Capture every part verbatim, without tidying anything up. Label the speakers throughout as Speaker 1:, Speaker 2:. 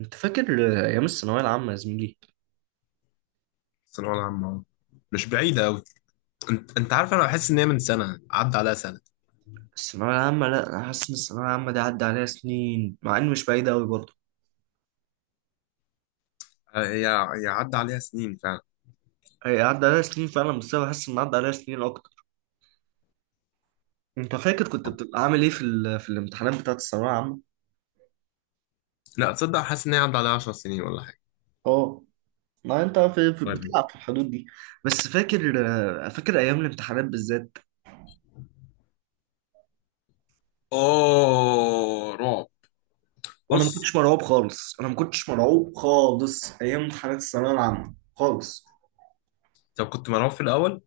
Speaker 1: انت فاكر ايام الثانويه العامه يا زميلي؟
Speaker 2: الثانوية العامة أهو. مش بعيدة أوي. أنت أنت عارف، أنا بحس إن هي من سنة عدى عليها سنة.
Speaker 1: الثانويه العامه، لا انا حاسس ان الثانويه العامه دي عدى عليها سنين، مع ان مش بعيده قوي برضه.
Speaker 2: آه، هي هي عدى عليها سنين فعلا.
Speaker 1: هي عدى عليها سنين فعلا، بس انا حاسس ان عدى عليها سنين اكتر. انت فاكر كنت
Speaker 2: آه.
Speaker 1: بتبقى عامل ايه في ال... في الامتحانات بتاعه الثانويه العامه؟
Speaker 2: لا، تصدق، حاسس إن هي عدى عليها 10 سنين ولا حاجة.
Speaker 1: اه، ما انت في... في...
Speaker 2: طيب.
Speaker 1: بتلعب في الحدود دي. بس فاكر، آه، فاكر ايام الامتحانات بالذات.
Speaker 2: أوه، رعب.
Speaker 1: انا ما
Speaker 2: بص.
Speaker 1: كنتش مرعوب خالص، انا ما كنتش مرعوب خالص ايام امتحانات الثانويه العامه خالص.
Speaker 2: طب كنت مرعوب في الأول؟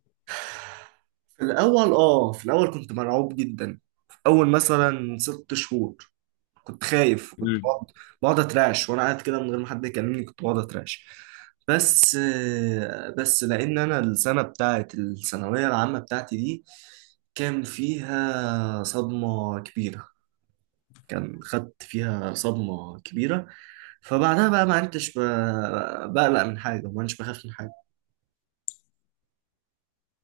Speaker 1: في الاول، اه في الاول كنت مرعوب جدا. اول مثلا ست شهور كنت خايف، كنت
Speaker 2: امم
Speaker 1: بقعد بقعد اترعش، وانا قاعد كده من غير ما حد يكلمني كنت بقعد اترعش. بس، بس لان انا السنه بتاعت الثانويه العامه بتاعتي دي كان فيها صدمه كبيره، كان خدت فيها صدمه كبيره، فبعدها بقى ما عدتش ب- بقلق من حاجه، وما عدتش بخاف من حاجه.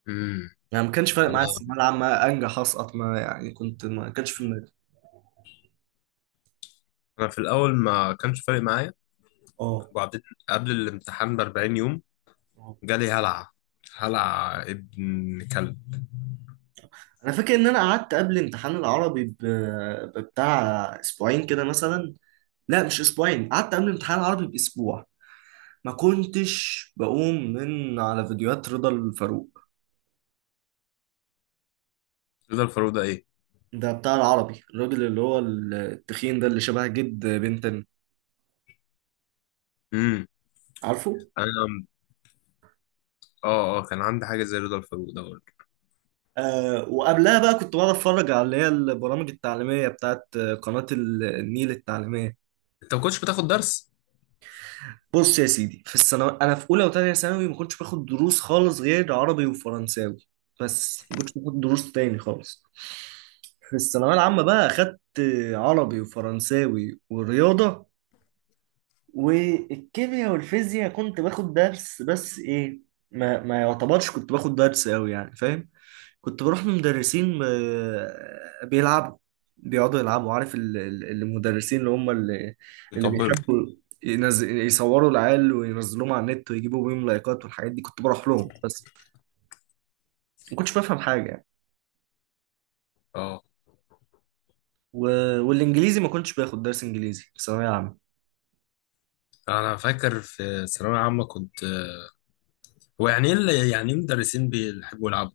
Speaker 2: امم
Speaker 1: يعني ما كانش فارق معايا الثانويه
Speaker 2: أنا
Speaker 1: العامه انجح اسقط، ما يعني كنت ما كانش في دماغي.
Speaker 2: أنا في الأول ما كانش فارق معايا،
Speaker 1: اه،
Speaker 2: وبعدين قبل الامتحان ب 40 يوم جالي هلع، هلع ابن كلب.
Speaker 1: انا فاكر ان انا قعدت قبل امتحان العربي ب... بتاع اسبوعين كده مثلا. لا مش اسبوعين، قعدت قبل امتحان العربي باسبوع ما كنتش بقوم من على فيديوهات رضا الفاروق.
Speaker 2: رضا الفاروق ده إيه؟
Speaker 1: ده بتاع العربي، الراجل اللي هو التخين ده، اللي شبه جد بنتن،
Speaker 2: امم
Speaker 1: عارفه.
Speaker 2: أنا، اه اه كان عندي حاجة زي رضا الفاروق ده برضه.
Speaker 1: آه، وقبلها بقى كنت بقعد اتفرج على اللي هي البرامج التعليمية بتاعت قناة النيل التعليمية.
Speaker 2: أنت ما كنتش بتاخد درس؟
Speaker 1: بص يا سيدي، في الثانوي انا في اولى وثانيه ثانوي ما كنتش باخد دروس خالص غير عربي وفرنساوي. بس ما كنتش باخد دروس تاني خالص. في الثانويه العامه بقى اخدت عربي وفرنساوي ورياضه، والكيمياء والفيزياء كنت باخد درس، بس ايه، ما ما يعتبرش كنت باخد درس قوي يعني، فاهم؟ كنت بروح من مدرسين آه، بيلعبوا، بيقعدوا يلعبوا. عارف ال- ال- المدرسين اللي هم اللي, اللي
Speaker 2: يطبلوا.
Speaker 1: بيحبوا ينزل يصوروا العيال وينزلوهم على النت ويجيبوا بيهم لايكات والحاجات دي، كنت بروح لهم بس ما كنتش بفهم حاجة يعني.
Speaker 2: اه،
Speaker 1: و... والانجليزي ما كنتش باخد درس انجليزي في ثانوية عامة.
Speaker 2: انا فاكر في ثانويه عامه كنت. هو يعني ايه اللي- يعني ايه مدرسين بيحبوا يلعبوا؟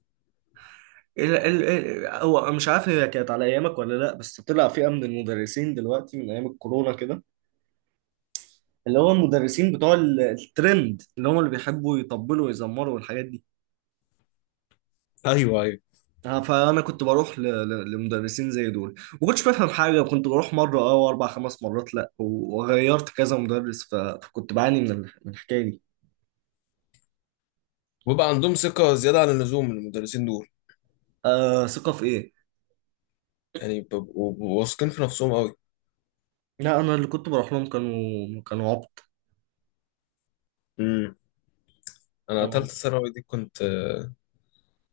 Speaker 1: ال... ال... ال... هو مش عارف هي كانت على ايامك ولا لا، بس طلع فئة من المدرسين دلوقتي من ايام الكورونا كده، اللي هو المدرسين بتوع ال- الترند، اللي هم اللي بيحبوا يطبلوا ويزمروا والحاجات دي.
Speaker 2: ايوه، ايوه.
Speaker 1: آه، فانا كنت بروح ل- ل- لمدرسين زي دول. ما كنتش بفهم حاجه، وكنت بروح مره اه واربع خمس مرات لا، و- وغيرت كذا مدرس، ف- فكنت بعاني من ال- من الحكايه دي.
Speaker 2: ويبقى عندهم ثقة زيادة عن اللزوم، المدرسين دول.
Speaker 1: آه، ثقه في ايه؟
Speaker 2: يعني بيبقوا بيبقوا واثقين في نفسهم قوي.
Speaker 1: لا انا اللي كنت بروح لهم كانوا كانوا عبط.
Speaker 2: امم انا
Speaker 1: كانوا عبط.
Speaker 2: تالتة ثانوي دي كنت، آه،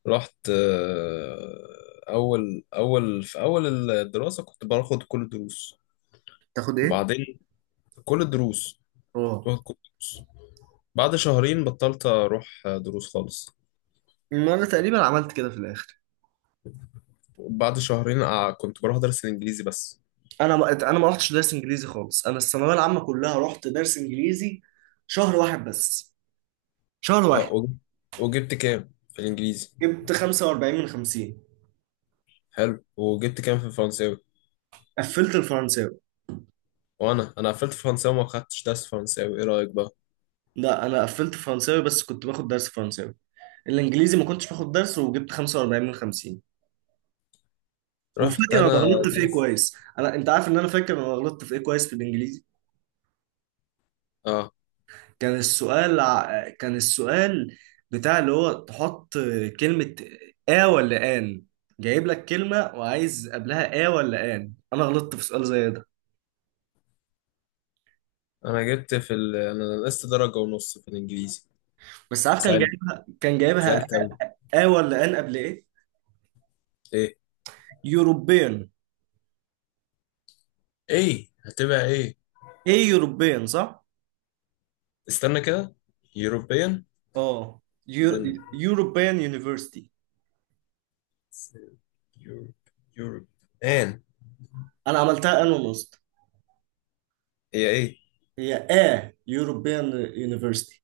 Speaker 2: رحت، آه، اول اول في اول الدراسة كنت باخد كل الدروس.
Speaker 1: تاخد ايه؟
Speaker 2: وبعدين كل الدروس كنت
Speaker 1: اه،
Speaker 2: باخد كل الدروس. بعد شهرين بطلت اروح آه، دروس خالص.
Speaker 1: ما انا تقريبا عملت كده في الاخر.
Speaker 2: بعد شهرين آه، كنت بروح ادرس الانجليزي بس.
Speaker 1: انا ما انا ما رحتش درس انجليزي خالص، انا الثانويه العامه كلها رحت درس انجليزي شهر واحد بس، شهر
Speaker 2: اه،
Speaker 1: واحد.
Speaker 2: وج- وجبت كام في الانجليزي؟
Speaker 1: جبت خمسة وأربعين من خمسين.
Speaker 2: حلو، وجبت كام في الفرنساوي؟
Speaker 1: قفلت الفرنساوي.
Speaker 2: وانا انا قفلت فرنساوي وما خدتش درس فرنساوي، ايه رايك بقى؟
Speaker 1: لا انا قفلت فرنساوي بس كنت باخد درس فرنساوي، الانجليزي ما كنتش باخد درس وجبت خمسة وأربعين من خمسين. وفاكر
Speaker 2: رحت
Speaker 1: انا
Speaker 2: انا
Speaker 1: غلطت في ايه
Speaker 2: درس.
Speaker 1: كويس، انا انت عارف ان انا فاكر انا غلطت في ايه كويس في الانجليزي.
Speaker 2: اه،
Speaker 1: كان السؤال ع- كان السؤال بتاع اللي هو تحط كلمة اه ولا ان. جايب لك كلمة وعايز قبلها اه ولا ان، انا غلطت في سؤال زي ده.
Speaker 2: انا جبت في ال... انا نقصت درجه ونص في الانجليزي.
Speaker 1: بس عارف كان
Speaker 2: زعلت،
Speaker 1: جايبها، كان جايبها
Speaker 2: زعلت قوي.
Speaker 1: اه ولا ان قبل ايه؟
Speaker 2: ايه
Speaker 1: يوروبيان.
Speaker 2: ايه هتبقى ايه؟
Speaker 1: ايه يوروبيان، صح.
Speaker 2: استنى كده. يوروبيان،
Speaker 1: اه، يور...
Speaker 2: اذن
Speaker 1: يوروبيان يونيفرسيتي.
Speaker 2: يوروب يوروب ان،
Speaker 1: انا عملتها ان ونص.
Speaker 2: هي ايه؟
Speaker 1: هي اه يوروبيان يونيفرستي.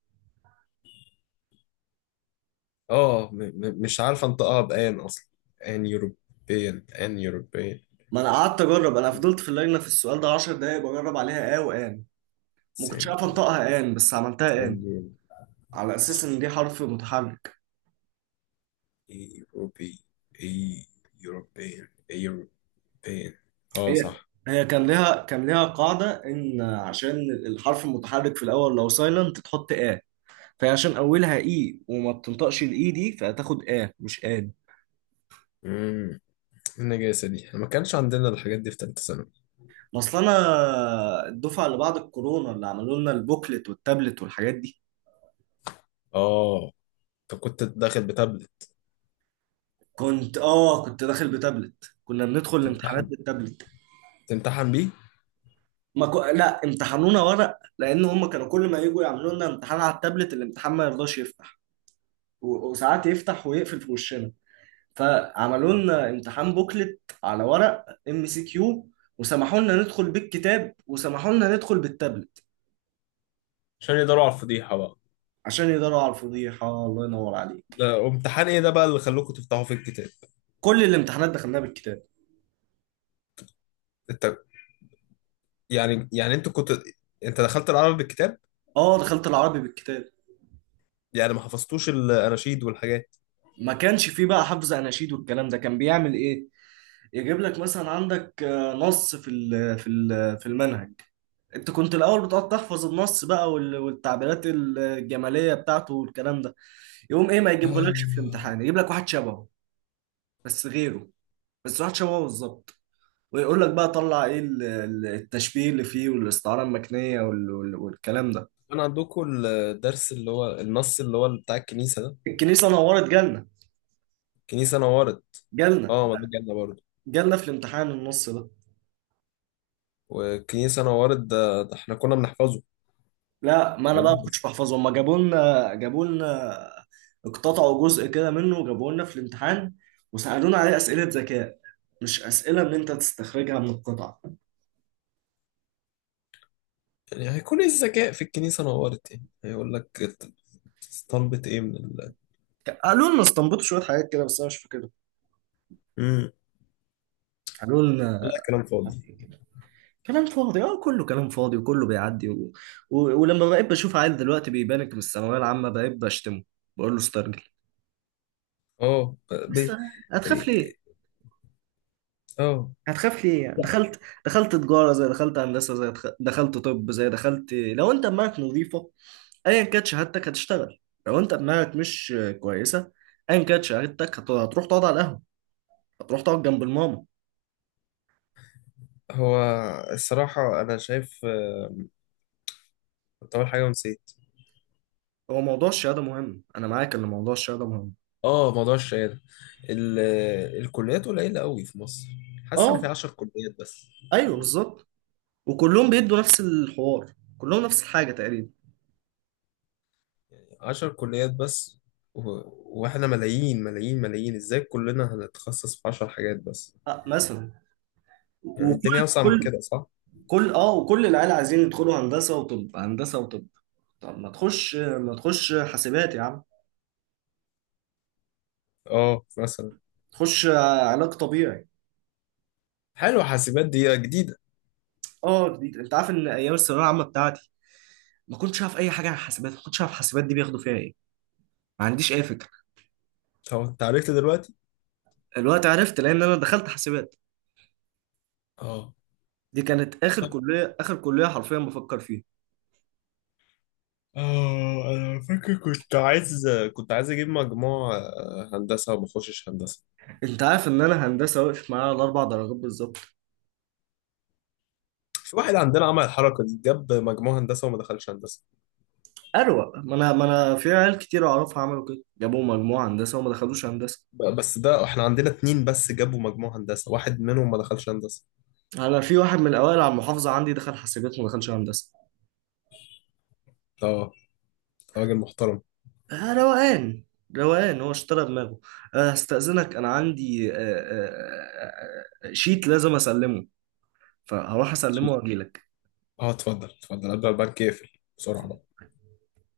Speaker 2: اه، م... م... مش عارف انطقها بان اصلا. ان يوروبيان، ان يوروبيان،
Speaker 1: ما انا قعدت اجرب، انا فضلت في اللجنه في السؤال ده عشر دقايق بجرب عليها اه وان، ما كنتش عارف انطقها ان، بس عملتها
Speaker 2: سن،
Speaker 1: ان على اساس ان دي حرف متحرك.
Speaker 2: ايه اوروبي، ايه يوروبيان، ايه يوروبيان، اه،
Speaker 1: هي
Speaker 2: صح.
Speaker 1: هي كان ليها كان ليها قاعده ان عشان الحرف المتحرك في الاول لو سايلنت تحط اه، فهي عشان اولها اي وما بتنطقش الاي دي فهتاخد اه مش ان.
Speaker 2: امم النجاسة دي ما كانش عندنا، الحاجات دي في تالتة ثانوي.
Speaker 1: اصل انا الدفعه اللي بعد الكورونا اللي عملوا لنا البوكلت والتابلت والحاجات دي.
Speaker 2: اه، انت كنت داخل بتابلت؟
Speaker 1: كنت اه، كنت داخل بتابلت، كنا بندخل الامتحانات
Speaker 2: تمتحن
Speaker 1: بالتابلت.
Speaker 2: تمتحن بيه؟
Speaker 1: ما ك... لا امتحنونا ورق، لان هم كانوا كل ما يجوا يعملوا لنا امتحان على التابلت الامتحان ما يرضاش يفتح، و... وساعات يفتح ويقفل في وشنا. فعملوا لنا امتحان بوكلت على ورق ام سي كيو، وسمحوا لنا ندخل بالكتاب وسمحوا لنا ندخل بالتابلت.
Speaker 2: عشان يقدروا على الفضيحة بقى.
Speaker 1: عشان يقدروا على الفضيحه، الله ينور عليك.
Speaker 2: ده امتحان ايه ده بقى اللي خلوكوا تفتحوا في الكتاب؟
Speaker 1: كل الامتحانات دخلناها بالكتاب.
Speaker 2: انت، يعني يعني انت كنت انت دخلت العربي بالكتاب؟
Speaker 1: اه دخلت العربي بالكتاب.
Speaker 2: يعني ما حفظتوش الاناشيد والحاجات؟
Speaker 1: ما كانش فيه بقى حفظ اناشيد والكلام ده، كان بيعمل ايه؟ يجيب لك مثلا عندك آه، نص في ال- في ال- في المنهج، انت كنت الاول بتقعد تحفظ النص بقى وال- والتعبيرات الجماليه بتاعته والكلام ده، يقوم ايه ما يجيبهولكش في
Speaker 2: آه.
Speaker 1: الامتحان، يجيب لك واحد شبهه، بس غيره، بس واحد شبهه بالظبط، ويقول لك بقى طلع ايه ال- ال- التشبيه اللي فيه والاستعاره المكنيه وال- وال- والكلام ده.
Speaker 2: كان عندكم الدرس اللي هو النص اللي هو بتاع الكنيسة ده؟
Speaker 1: الكنيسه نورت جالنا.
Speaker 2: الكنيسة نورت.
Speaker 1: جالنا.
Speaker 2: اه، ما ده جالنا برضه.
Speaker 1: جالنا في الامتحان النص ده.
Speaker 2: والكنيسة نورت ده, ده, احنا كنا بنحفظه.
Speaker 1: لا ما انا بقى ما
Speaker 2: يعني
Speaker 1: كنتش بحفظه، هما جابوا لنا جابوا لنا اقتطعوا جزء كده منه وجابوه لنا في الامتحان، وسألونا عليه أسئلة ذكاء، مش أسئلة إن أنت تستخرجها من القطع.
Speaker 2: هيكون ايه الذكاء في الكنيسة نورت؟ يعني هيقول لك ات- طلبت ايه من الله؟
Speaker 1: قالوا لنا استنبطوا شوية حاجات كده، بس أنا مش فاكرها.
Speaker 2: امم
Speaker 1: قالوا لنا
Speaker 2: والله، كلام فاضي.
Speaker 1: كده. كلام فاضي، اه كله كلام فاضي وكله بيعدي. و... و... ولما بقيت بشوف عيل دلوقتي بيبانك من الثانوية العامة، بقيت بشتمه، بقول له استرجل.
Speaker 2: اه، ب...
Speaker 1: بس هتخاف ليه؟
Speaker 2: اه
Speaker 1: هتخاف ليه يعني؟
Speaker 2: لا،
Speaker 1: دخلت، دخلت تجارة زي، دخلت هندسة زي، دخ- دخلت طب زي، دخلت لو انت دماغك نظيفة ايا كانت شهادتك هتشتغل. لو انت دماغك مش كويسة، ايا كانت شهادتك هت- هتروح تقعد على القهوة، هتروح تقعد جنب الماما.
Speaker 2: هو الصراحة أنا شايف، آه، كنت أول حاجة ونسيت.
Speaker 1: هو موضوع الشهادة مهم، انا معاك ان موضوع الشهادة مهم.
Speaker 2: اه، موضوع الشهادة ال... الكليات قليلة قوي في مصر. حاسس إن في
Speaker 1: اه
Speaker 2: عشر كليات بس،
Speaker 1: ايوه بالظبط، وكلهم بيدوا نفس الحوار، كلهم نفس الحاجة تقريبا.
Speaker 2: عشر كليات بس، و... واحنا ملايين ملايين ملايين، ازاي كلنا هنتخصص في عشر حاجات بس؟
Speaker 1: أه مثلا،
Speaker 2: يعني
Speaker 1: وكل
Speaker 2: الدنيا أوسع من
Speaker 1: كل
Speaker 2: كده، صح؟
Speaker 1: كل اه وكل العيال عايزين يدخلوا هندسة وطب، هندسة وطب. طب ما تخش، ما تخش حاسبات يا عم،
Speaker 2: اه، مثلا.
Speaker 1: تخش علاج طبيعي.
Speaker 2: حلو، حاسبات دي جديدة.
Speaker 1: اه جديد، انت عارف ان ايام الثانويه العامه بتاعتي ما كنتش عارف اي حاجه عن حاسبات، ما كنتش عارف حاسبات دي بياخدوا فيها ايه، ما عنديش اي فكره.
Speaker 2: طب أنت عرفت دلوقتي؟
Speaker 1: الوقت عرفت، لان انا دخلت حاسبات.
Speaker 2: اه.
Speaker 1: دي كانت اخر كليه، اخر كليه حرفيا بفكر فيها.
Speaker 2: اه، انا فاكر كنت عايز كنت عايز اجيب مجموع آه، هندسه وما اخشش هندسه.
Speaker 1: انت عارف ان انا هندسه واقف معايا على اربع درجات بالظبط.
Speaker 2: في واحد عندنا عمل الحركه دي، جاب مجموع هندسه وما دخلش هندسه.
Speaker 1: اروق، ما انا ما انا في عيال كتير اعرفها عملوا كده، جابوا مجموعه هندسه وما دخلوش هندسه.
Speaker 2: ب- بس ده احنا عندنا اتنين بس جابوا مجموع هندسه، واحد منهم ما دخلش هندسه.
Speaker 1: انا في واحد من الاوائل على المحافظه عندي دخل حاسبات وما دخلش هندسه.
Speaker 2: اه، راجل محترم.
Speaker 1: آه روقان، روقان، هو اشترى دماغه. آه، هستأذنك، انا عندي آه، آه، آه، آه، آه، شيت لازم اسلمه، فهروح اسلمه واجيلك.
Speaker 2: اه، اتفضل اتفضل قبل ما البنك يقفل. بسرعه بقى.